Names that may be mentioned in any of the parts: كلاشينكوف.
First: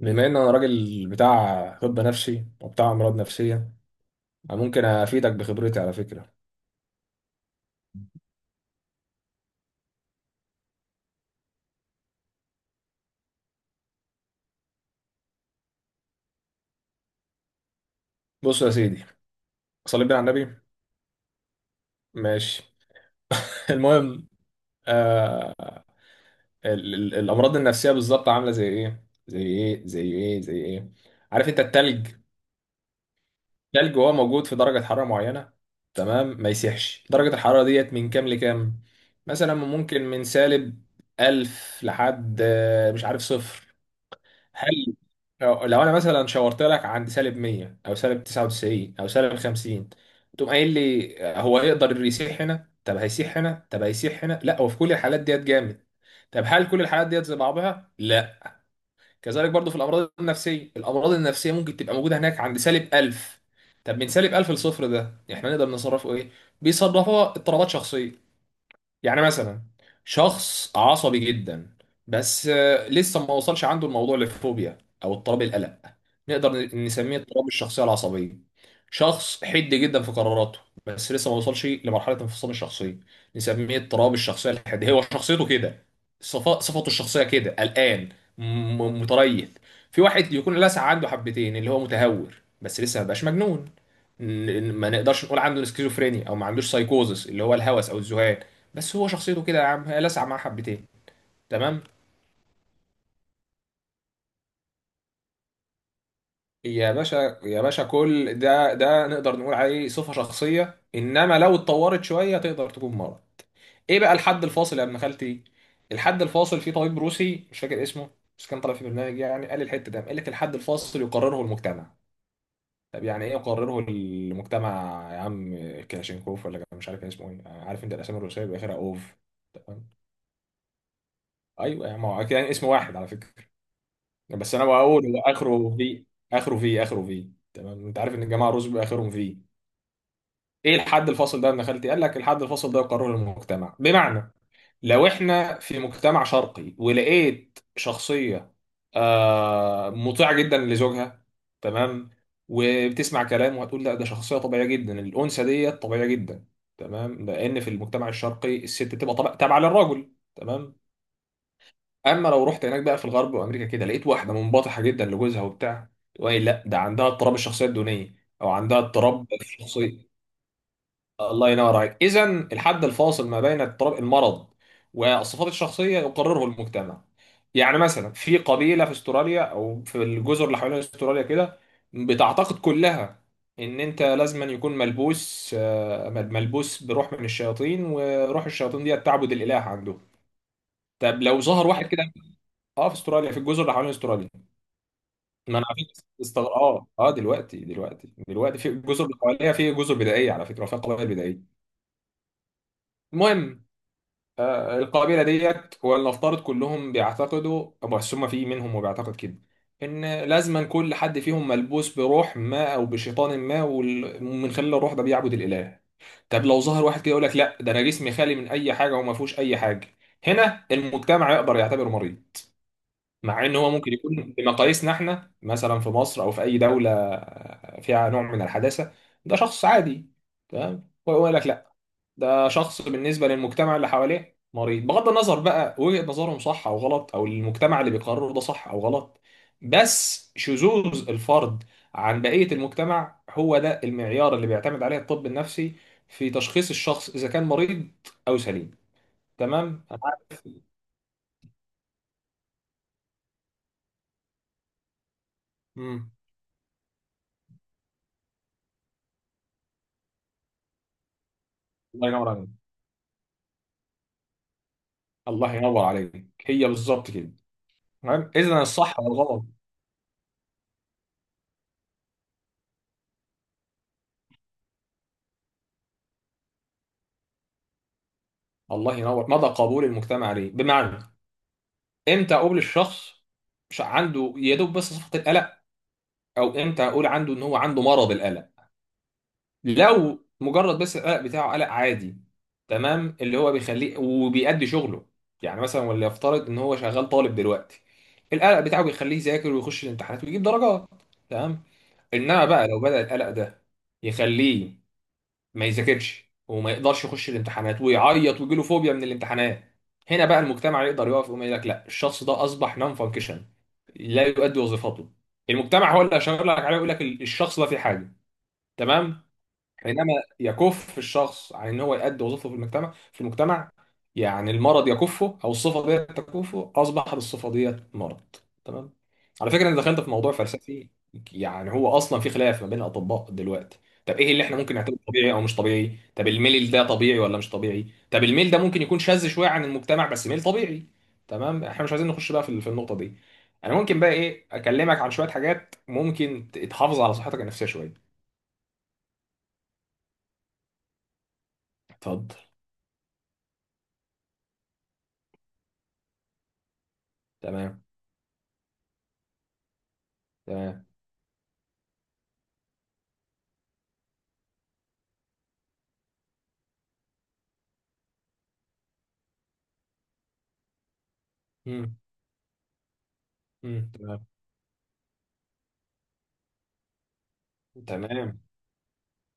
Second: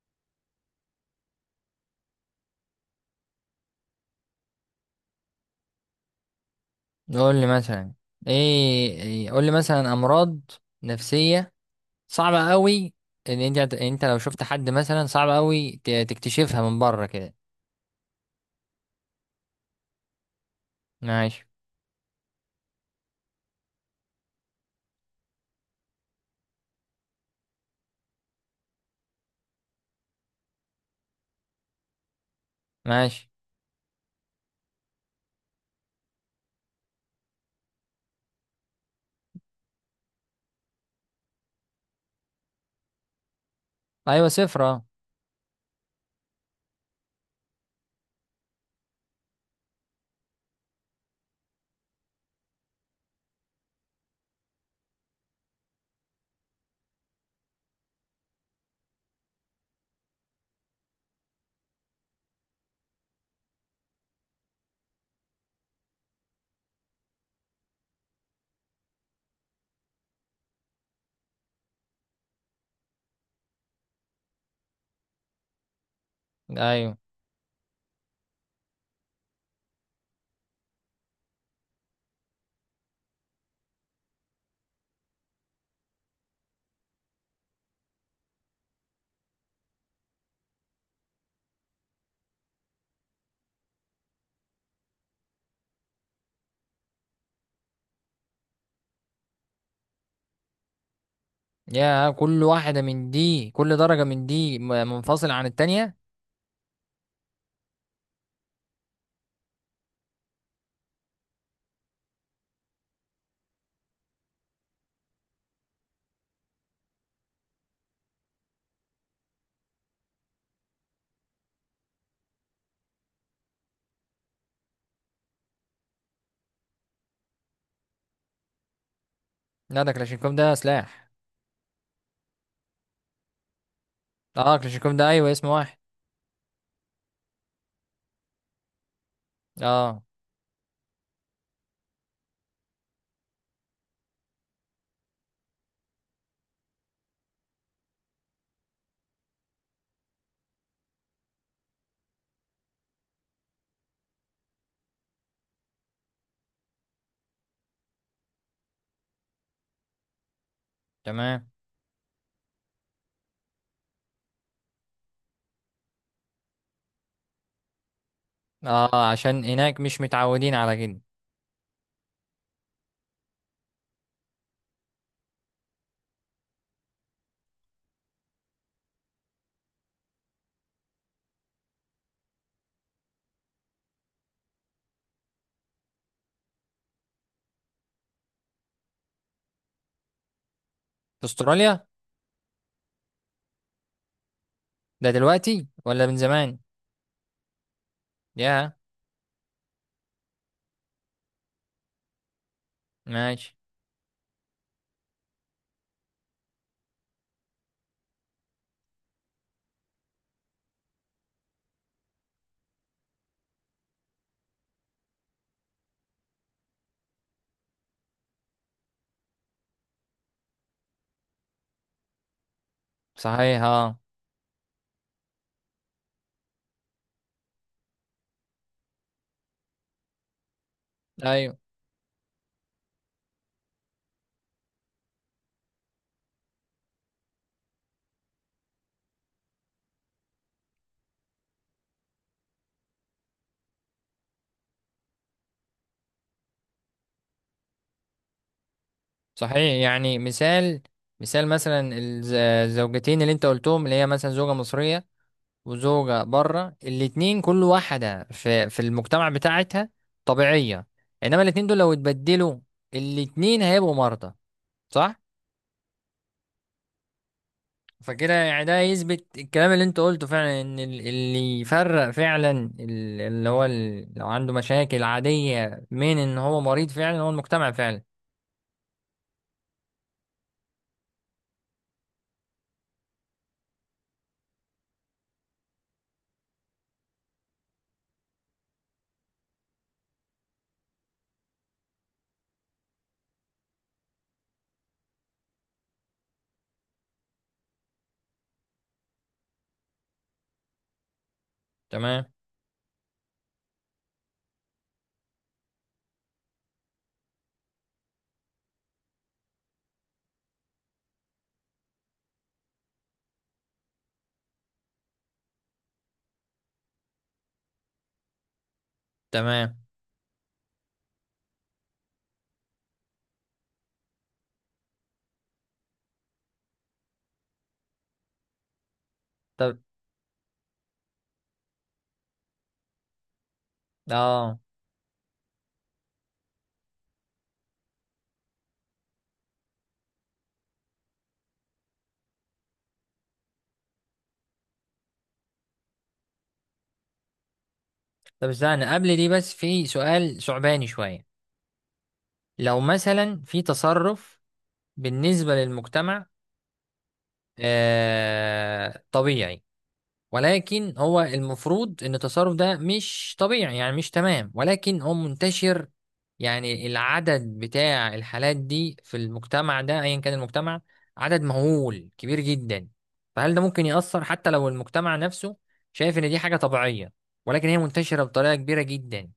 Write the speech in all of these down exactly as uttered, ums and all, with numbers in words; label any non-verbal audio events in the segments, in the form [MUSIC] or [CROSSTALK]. بما ان انا راجل بتاع طب نفسي وبتاع امراض نفسيه. أنا ممكن افيدك بخبرتي على فكره. قول لي مثلا، ايه إيه- قول لي مثلا امراض نفسية صعبة قوي. ان انت هت- انت لو شفت حد مثلا صعب قوي ت- تكتشفها من بره كده؟ بص يا سيدي، صلي بينا على النبي. ماشي. ماشي. [LAUGHS] المهم ال ال الامراض النفسيه بالظبط عامله زي ايه زي ايه زي ايه زي ايه؟ عارف انت التلج؟ ماشي. التلج وهو موجود في درجه حراره معينه، تمام ما يسيحش. درجه الحراره ديت من كام لكام؟ مثلا ممكن من سالب ألف لحد آه، مش عارف صفر. ايوه، صفر، اه. هل لو لو انا مثلا شاورت لك عند سالب مية او سالب تسعة وتسعين او سالب خمسين، تقوم قايل لي هو يقدر يسيح هنا؟ طب هيسيح هنا؟ طب هيسيح هنا؟ لا، هو في كل الحالات ديت جامد. طب هل كل الحالات ديت زي بعضها؟ لا. كذلك برضو في الامراض النفسيه. الامراض النفسيه ممكن تبقى موجوده هناك عند سالب ألف. طب من سالب ألف لصفر، ده احنا نقدر نصرفه ايه؟ بيصرفوها اضطرابات شخصيه. يعني مثلا شخص عصبي جدا، بس آه، لسه ما وصلش عنده الموضوع للفوبيا او اضطراب القلق، نقدر ن- ايوه، نسميه اضطراب الشخصيه العصبيه. شخص حد جدا في قراراته، بس لسه ما وصلش لمرحله انفصام الشخصيه، نسميه اضطراب الشخصيه الحاديه. هو شخصيته كده، صفا- صفته الشخصيه كده، قلقان، م- متريث. في واحد يكون لسع عنده حبتين اللي هو متهور، بس لسه ما بقاش مجنون. ن- ن- ما نقدرش نقول عنده سكيزوفرينيا او ما عندوش سايكوزس اللي هو الهوس او الذهان، بس هو شخصيته كده يا عم، هي لسع معاه حبتين. تمام. يا، كل واحدة من دي، كل درجة من دي م- منفصلة عن التانية. يا باشا، يا باشا، كل ده ده نقدر نقول عليه صفة شخصية، انما لو اتطورت شوية تقدر تكون مرض. ايه بقى الحد الفاصل يا ابن خالتي؟ الحد الفاصل في طبيب روسي مش فاكر اسمه، بس كان طالع في برنامج، يعني قال الحتة ده، قال لك الحد الفاصل يقرره المجتمع. طب يعني ايه يقرره المجتمع يا عم؟ كلاشينكوف ولا كان مش عارف كان اسمه ايه. عارف انت الاسامي الروسية بيبقى اخرها اوف؟ لا، تمام. ده كلاشينكوف، ده سلاح. ايوه يا عم، هو كان اسم واحد على فكرة، بس اه، انا كلاشينكوف، بقول ده هو ايوه، اسم واحد. اخره في. اخره في، اخره في. تمام. انت عارف ان الجماعه الرز بيبقى اخرهم في. اه، ايه الحد الفاصل ده يا ابن خالتي؟ قال لك الحد الفاصل ده قرار المجتمع. بمعنى لو احنا في مجتمع شرقي ولقيت شخصيه آه مطيعه جدا لزوجها، تمام، وبتسمع كلامه، هتقول لا ده شخصيه طبيعيه جدا، الانثى ديت طبيعيه جدا. تمام، لان في المجتمع الشرقي الست بتبقى طبع- تابعه للراجل. تمام. تمام. اما لو رحت هناك بقى في الغرب وامريكا كده، لقيت واحده منبطحه جدا لجوزها وبتاع، تقول لي لا ده عندها اضطراب الشخصيه الدونيه، او عندها اه، اضطراب عشان هناك مش الشخصيه. متعودين على كده. الله ينور عليك. اذا الحد الفاصل ما بين اضطراب المرض والصفات الشخصيه يقرره المجتمع. يعني مثلا في قبيله في استراليا او في الجزر اللي حوالين استراليا كده، بتعتقد كلها ان انت لازم أن يكون ملبوس آه، ملبوس بروح من الشياطين، وروح الشياطين دي تعبد الاله عنده. طب في لو ظهر استراليا؟ واحد كده. اه في استراليا، في الجزر اللي حوالين استراليا. ده ما دلوقتي انا على فكره ولا من استغ... زمان؟ اه اه دلوقتي دلوقتي دلوقتي في يا. الجزر اللي حواليها، في جزر بدائيه على فكره فيها قبائل بدائيه. ماشي. المهم، آه القبيله ديت، ولنفترض كلهم بيعتقدوا، بس هم في منهم وبيعتقد كده، ان لازما كل حد فيهم ملبوس بروح ما او بشيطان ما، وال- ومن خلال الروح ده بيعبد الاله. طب لو ظهر واحد كده يقول لك لا ده انا جسمي خالي من اي حاجه وما فيهوش اي حاجه، هنا المجتمع يقدر يعتبره مريض. مع ان صحيح، هو ممكن اه. يكون بمقاييسنا احنا، مثلا في مصر او في اي دوله فيها نوع من الحداثه، ده شخص عادي. تمام. هو يقول لك ايوه. لا، ده شخص بالنسبه للمجتمع اللي حواليه مريض، بغض النظر بقى وجهه نظرهم صح او غلط، او المجتمع اللي بيقرره ده صح او غلط، بس شذوذ الفرد عن بقيه المجتمع هو ده المعيار اللي بيعتمد عليه الطب النفسي في تشخيص الشخص اذا كان مريض او سليم. صحيح. تمام. أنا يعني عارف- مثال، مثال مثلا الز- الزوجتين اللي انت قلتهم، اللي هي مثلا زوجة مصرية مم. وزوجة بره، الاتنين كل واحدة في في المجتمع بتاعتها طبيعية. انما الاتنين دول لو الله ينور اتبدلوا، عليك. الاتنين هيبقوا مرضى، صح؟ الله ينور عليك، هي بالظبط كده. تمام. فكده اذا يعني ده الصح يثبت والغلط. الكلام اللي انت قلته فعلا، ان ال- اللي يفرق فعلا، ال- اللي هو ال- لو عنده مشاكل عادية من ان هو مريض فعلا، هو المجتمع فعلا. الله ينور. مدى قبول المجتمع ليه، بمعنى امتى اقول الشخص مش عنده يا دوب بس صفة القلق، او امتى اقول عنده ان هو عنده مرض القلق. لو مجرد بس القلق بتاعه قلق عادي، تمام، اللي هو بيخليه وبيأدي شغله، يعني مثلا وليفترض ان هو شغال طالب دلوقتي، القلق بتاعه بيخليه يذاكر ويخش الامتحانات ويجيب درجات. تمام. تمام. انما بقى لو بدأ القلق ده يخليه ما يذاكرش وما يقدرش يخش الامتحانات ويعيط ويجيله فوبيا من الامتحانات، هنا بقى المجتمع يقدر يقف ويقوم يقول لك لا، الشخص ده اصبح نون فانكشن، لا يؤدي وظيفته. المجتمع هو اللي هيشاور لك عليه ويقول لك الشخص ده في حاجه. تمام. تمام. حينما يكف الشخص عن ان هو يؤدي وظيفته في المجتمع في المجتمع، يعني المرض يكفه او الصفه ديت تكفه، اصبحت الصفه ديت مرض. تمام. على فكره انا طب، دخلت في موضوع فلسفي. يعني هو اصلا في خلاف ما بين الاطباء دلوقتي. طب ايه اللي احنا اه، ممكن نعتبره طبيعي او مش طبيعي؟ طب الميل ده طبيعي ولا مش طبيعي؟ طب الميل ده ممكن يكون شاذ شويه عن المجتمع بس ميل طبيعي. تمام. احنا مش عايزين نخش بقى في في النقطه دي. انا ممكن بقى ايه اكلمك عن شويه حاجات ممكن تحافظ على صحتك النفسيه شويه. طب استنى قبل دي بس، في سؤال صعباني شوية. اتفضل. لو مثلا في تصرف بالنسبة للمجتمع تمام. آه طبيعي، تمام. ولكن هو المفروض ان التصرف ده مش طبيعي، يعني مش تمام، ولكن هو منتشر. يعني العدد بتاع الحالات دي في المجتمع ده، ايا كان المجتمع، عدد مم. مهول كبير جدا. فهل ده ممكن مم. يأثر؟ تمام. حتى لو المجتمع نفسه شايف ان دي حاجة طبيعية ولكن هي منتشرة تمام. بطريقة كبيرة جدا.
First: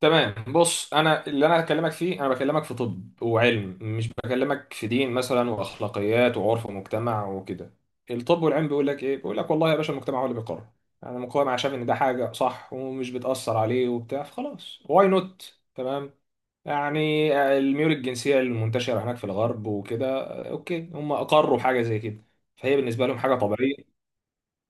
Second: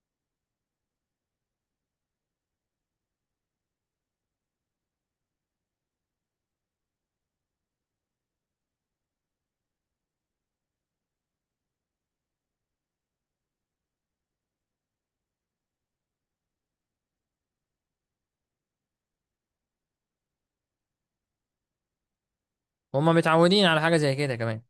تمام، بص، انا اللي انا هكلمك فيه، انا بكلمك في طب وعلم، مش بكلمك في دين مثلا واخلاقيات وعرف ومجتمع وكده. الطب والعلم بيقول لك ايه؟ بيقول لك والله يا باشا المجتمع هو اللي بيقرر. انا مجتمع شايف ان ده حاجه صح ومش بتاثر عليه وبتاع، فخلاص، واي نوت، تمام. يعني الميول الجنسيه المنتشره هناك في الغرب وكده، آه، اوكي، هم اقروا حاجه زي كده، فهي بالنسبه هما لهم حاجه متعودين على طبيعيه حاجة زي كده كمان.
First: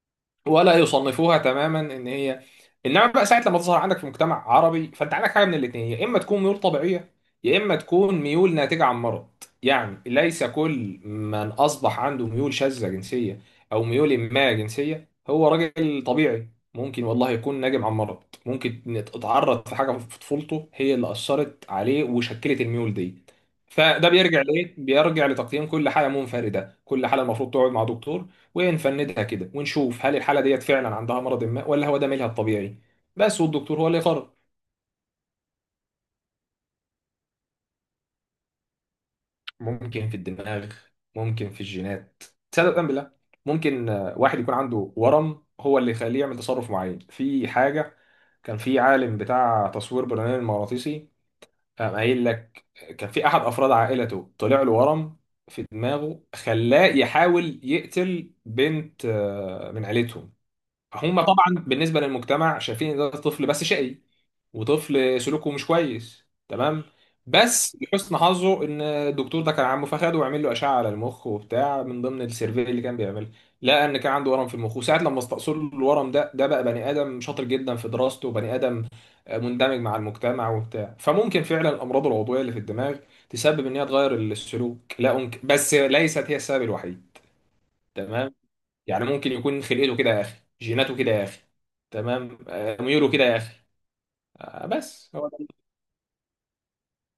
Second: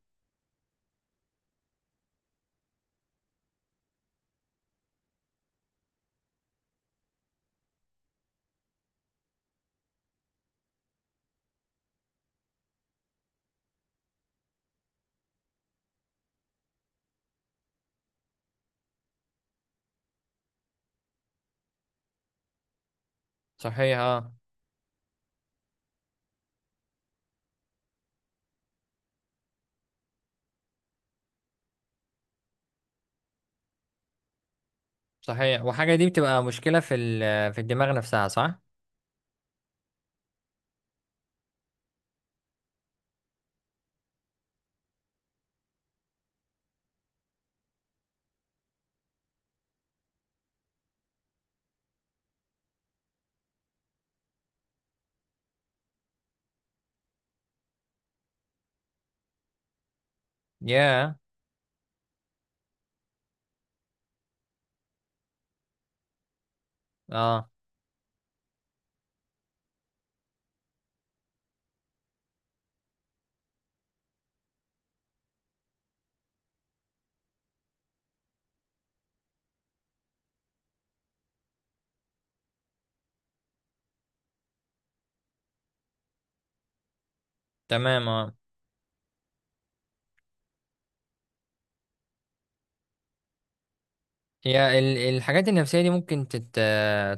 ولا يصنفوها تماما ان هي. انما بقى ساعه لما تظهر عندك في مجتمع عربي، فانت عندك حاجه من الاثنين، يا اما تكون ميول طبيعيه يا اما تكون ميول ناتجه عن مرض. يعني ليس كل من اصبح عنده ميول شاذه جنسيه او ميول ما جنسيه هو راجل طبيعي، ممكن والله يكون ناجم عن مرض، ممكن إن اتعرض في حاجه في طفولته هي اللي اثرت عليه وشكلت الميول دي. صحيح، فده اه. بيرجع لايه؟ بيرجع لتقييم كل حاله منفرده، كل حاله المفروض تقعد مع دكتور ونفندها كده ونشوف هل الحاله ديت فعلا عندها مرض ما ولا هو ده ميلها الطبيعي، بس والدكتور هو اللي يقرر. صحيح. وحاجة دي بتبقى مشكلة في ال- في الدماغ نفسها، صح؟ ممكن في الدماغ، ممكن في الجينات. تصدق أم بالله ممكن آه، واحد يكون عنده ورم هو اللي يخليه يعمل تصرف معين في حاجه. كان في عالم بتاع تصوير برنامج مغناطيسي قام قايل لك كان في احد افراد عائلته طلع له ورم في دماغه خلاه يحاول يقتل بنت آه، من عيلتهم. يا. هما طبعا بالنسبه للمجتمع شايفين ان ده طفل بس شقي وطفل سلوكه مش كويس، تمام. اه. بس لحسن حظه ان الدكتور ده كان عمه، فخده وعمل له اشعه على المخ وبتاع من ضمن السيرفي اللي كان بيعملها، لقى ان كان عنده ورم في المخ، وساعه لما استأصل له الورم ده ده بقى بني ادم شاطر جدا في دراسته وبني ادم مندمج مع المجتمع وبتاع. فممكن فعلا الامراض العضويه اللي في الدماغ تسبب ان هي تغير السلوك، لا أنك... بس ليست هي السبب الوحيد. تمام. اه، تمام. يعني ممكن يكون خلقته كده يا اخي، جيناته كده يا اخي، تمام، آه، ميوله كده يا اخي، آه، هي بس ال- هو. الحاجات النفسية دي ممكن تت...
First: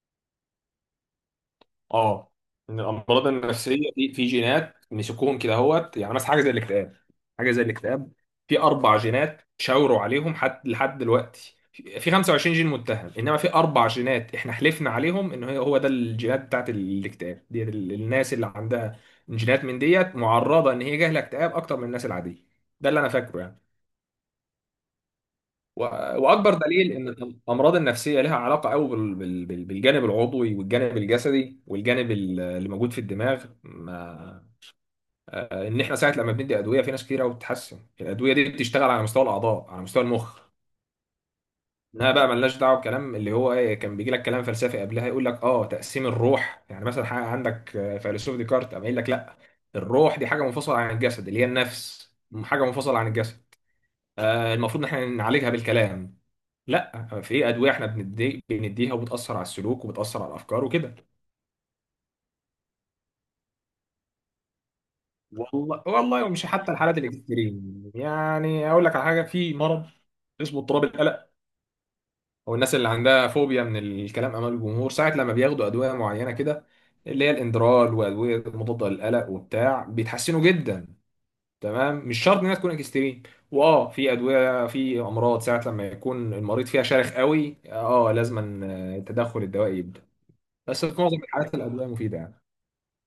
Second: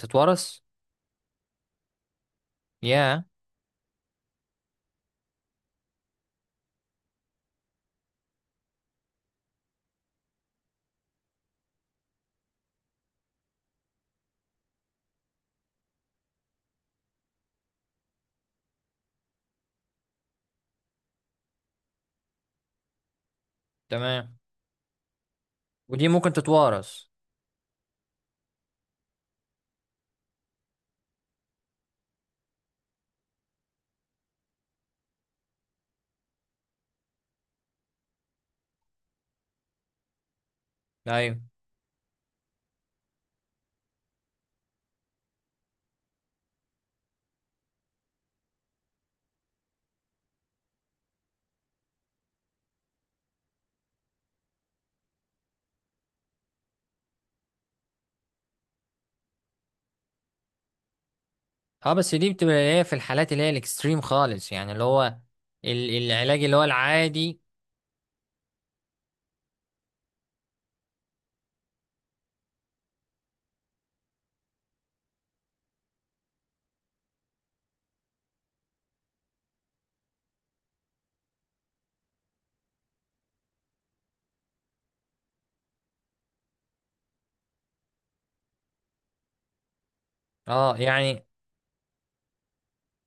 تتورث اه، ان يا. الامراض النفسيه في في جينات مسكوهم كده اهوت، يعني مثلا حاجه زي الاكتئاب. حاجه زي الاكتئاب في اربع جينات شاوروا عليهم حد لحد دلوقتي، في في خمسة وعشرين جين متهم، انما في اربع جينات احنا حلفنا عليهم ان هي هو ده الجينات بتاعت الاكتئاب دي. ال- الناس اللي عندها جينات من ديت معرضه ان هي جاهله اكتئاب اكتر من الناس العاديه. ده اللي انا فاكره يعني. تمام. و- ودي ممكن واكبر دليل تتورث؟ ان الامراض النفسيه لها علاقه قوي بال- بال- بال- بالجانب العضوي والجانب الجسدي والجانب ال- اللي موجود في الدماغ ما، آه، ان احنا ساعه لما بندي ادويه في ناس كتير قوي بتتحسن. الادويه دي بتشتغل على مستوى الاعضاء، على مستوى المخ. ايوه، انها بقى ملناش دعوه بكلام اللي هو ايه، كان بيجي لك كلام فلسفي قبلها يقول لك اه تقسيم الروح، يعني مثلا حاجه عندك آه، فيلسوف ديكارت قام قايل لك لا، الروح دي حاجه منفصله عن الجسد اللي هي النفس، حاجه منفصله عن الجسد، آه، المفروض ان احنا نعالجها بالكلام. لا، في ادويه احنا بندي بنديها وبتاثر على السلوك وبتاثر على الافكار وكده. اه. بس دي بتبقى اللي هي في الحالات اللي هي الاكستريم خالص، يعني اللي هو والله ال- والله العلاج ومش اللي هو حتى الحالات العادي. الاكستريم، يعني اقول لك على حاجه، في مرض اسمه اضطراب القلق او الناس اللي عندها فوبيا من الكلام امام الجمهور، ساعه لما بياخدوا ادويه معينه كده اللي هي الاندرال وادويه مضاده للقلق وبتاع، بيتحسنوا جدا. تمام، مش شرط انها تكون اكستريم. واه، في ادويه، في امراض ساعه لما يكون المريض فيها شارخ قوي اه لازما التدخل الدوائي يبدا، اه. بس في معظم يعني الحالات الادويه مفيده يعني.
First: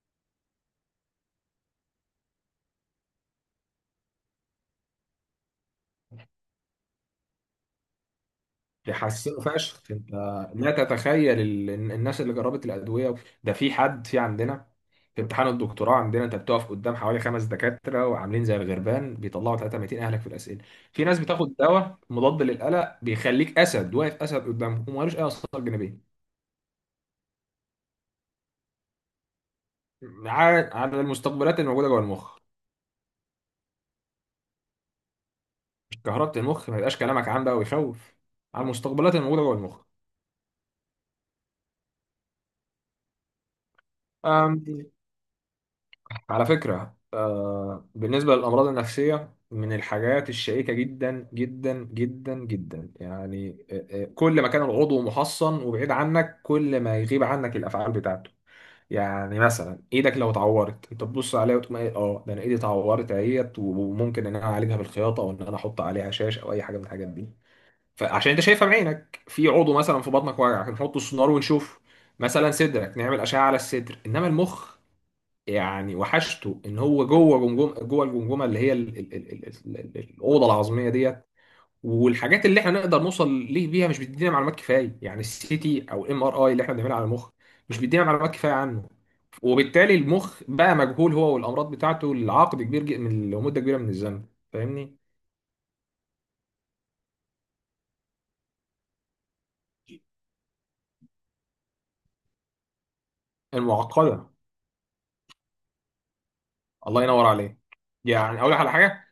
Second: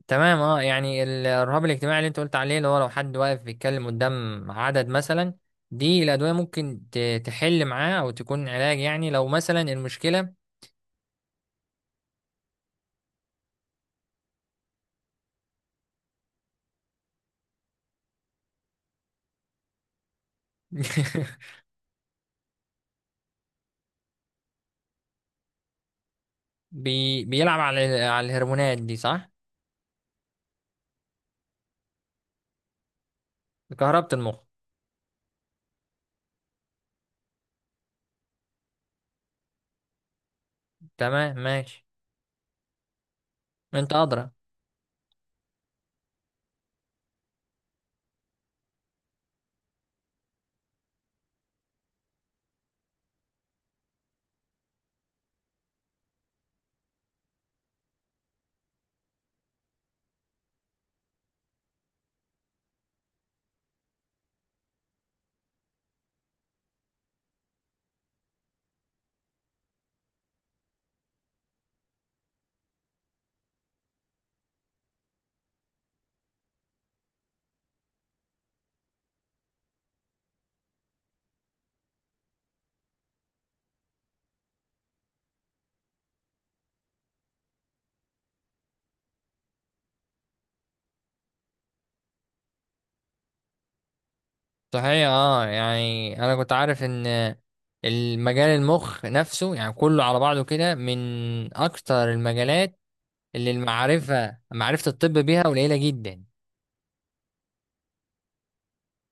تمام. اه، يعني ال- الرهاب الاجتماعي اللي انت قلت عليه، اللي هو لو حد واقف بيتكلم قدام عدد مثلا، دي الادويه ممكن ت- تحل معاه او تكون علاج؟ يعني لو بيحسنوا مثلا فشخ انت، المشكله، لا تتخيل ال- الناس اللي جربت الادويه. ده في حد في عندنا في امتحان الدكتوراه عندنا، انت بتقف قدام حوالي خمس دكاتره وعاملين زي الغربان بيطلعوا تلتمية اهلك في الاسئله. في ناس [LAUGHS] بتاخد دواء مضاد للقلق بيخليك اسد واقف اسد قدامهم، ومالوش اي اثار جانبيه. بي بيلعب على ال- على الهرمونات دي، صح؟ على على المستقبلات الموجوده جوه المخ. كهربة المخ. كهربة المخ، ما يبقاش كلامك عام بقى ويخوف، على المستقبلات الموجوده جوه تمام. ماشي. انت ادرى. المخ. على فكرة آه، بالنسبة للأمراض النفسية من الحاجات الشائكة جدا جدا جدا جدا، يعني آه، آه، كل ما كان العضو محصن وبعيد عنك كل ما يغيب عنك الأفعال بتاعته. يعني مثلا ايدك لو اتعورت انت تبص عليها وتقول ايه، اه ده انا ايدي اتعورت اهيت، وممكن ان انا اعالجها بالخياطه او ان انا احط عليها شاش او اي حاجه من الحاجات دي، فعشان انت شايفها بعينك. في عضو مثلا في بطنك واجعك، نحط السونار ونشوف. مثلا صدرك، نعمل اشعه على الصدر. انما المخ، يعني وحشته ان هو جوه جمجم جوه الجمجمه اللي هي ال ال ال ال ال ال- الاوضه العظميه ديت، والحاجات اللي احنا نقدر نوصل ليه بيها مش بتدينا معلومات كفايه. يعني السي تي او الام ار اي اللي احنا بنعملها على المخ مش بيدينا معلومات كفايه عنه. وبالتالي المخ بقى مجهول هو والامراض بتاعته لعقد كبير جدا من لمده كبيره من الزمن. فاهمني؟ صحيح، اه. يعني انا كنت عارف ان المجال، المخ نفسه يعني كله على بعضه كده، من اكتر المجالات اللي المعقده. المعرفه، معرفه الطب بيها قليله جدا. الله ينور عليك. يعني اقول لك على حاجه،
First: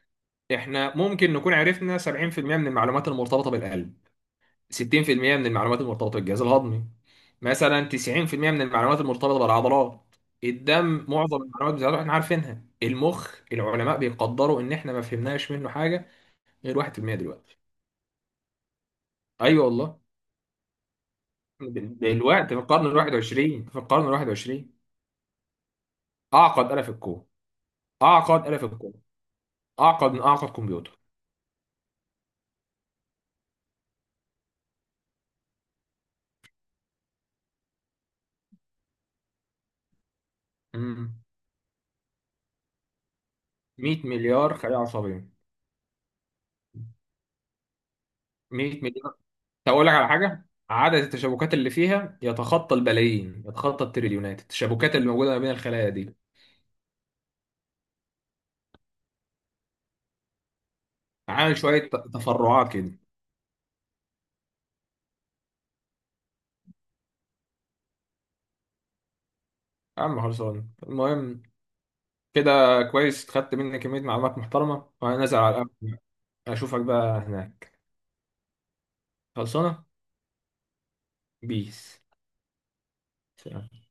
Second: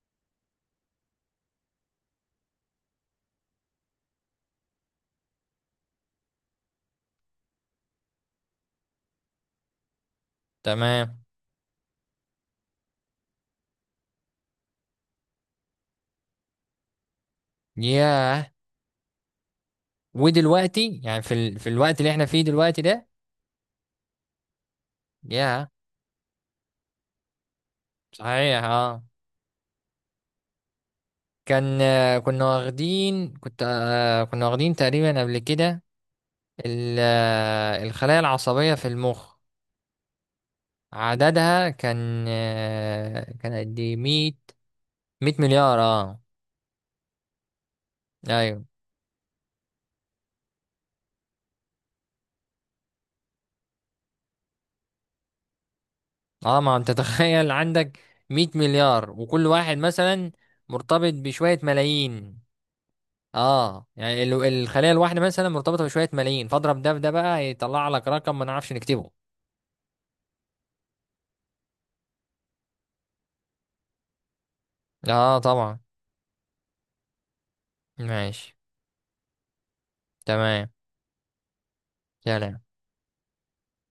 احنا ممكن نكون عرفنا سبعين في المية من المعلومات المرتبطه بالقلب، ستين في المية من المعلومات المرتبطة بالجهاز الهضمي، مثلا تسعين في المية من المعلومات المرتبطة بالعضلات، الدم تمام. معظم المعلومات بتاعته احنا عارفينها. المخ، العلماء بيقدروا ان احنا ما فهمناش منه حاجة غير واحد في المية دلوقتي. ياه. ايوه والله. ودلوقتي يعني في ال... في د- الوقت اللي احنا فيه دلوقتي في دلوقتي القرن ال ده، الواحد والعشرين، في القرن ال الواحد والعشرين، يا، اعقد آلة في الكون، اعقد آلة صحيح، في الكون، اه. اعقد من اعقد كمبيوتر. كان آه، كنا واخدين كنت آه، كنا واخدين تقريبا قبل كده ال... آه، الخلايا العصبية في المخ مم. عددها كان آه، كان قد ايه، مية مية؟ مليار خلية عصبية. مية مليار. اه. ايوه. مية مليار. هقول لك على حاجة، عدد التشابكات اللي فيها يتخطى البلايين، يتخطى التريليونات، التشابكات اللي موجودة ما بين الخلايا دي. اه، ما انت، [LAUGHS] تخيل عندك مائة مليار وكل واحد مثلا مرتبط عامل بشوية شوية ت- ملايين. تفرعات كده. اه، يعني ال- الخلية الواحدة مثلا مرتبطة بشوية ملايين، فاضرب ده بده بقى يطلع لك رقم ما نعرفش نكتبه. يا عم خلصان. المهم كده كويس، خدت مني كمية معلومات محترمة وأنا اه، نازل على طبعا. القهوة. أشوفك بقى هناك. ماشي. خلصانة. تمام. بيس. سلام. سلام.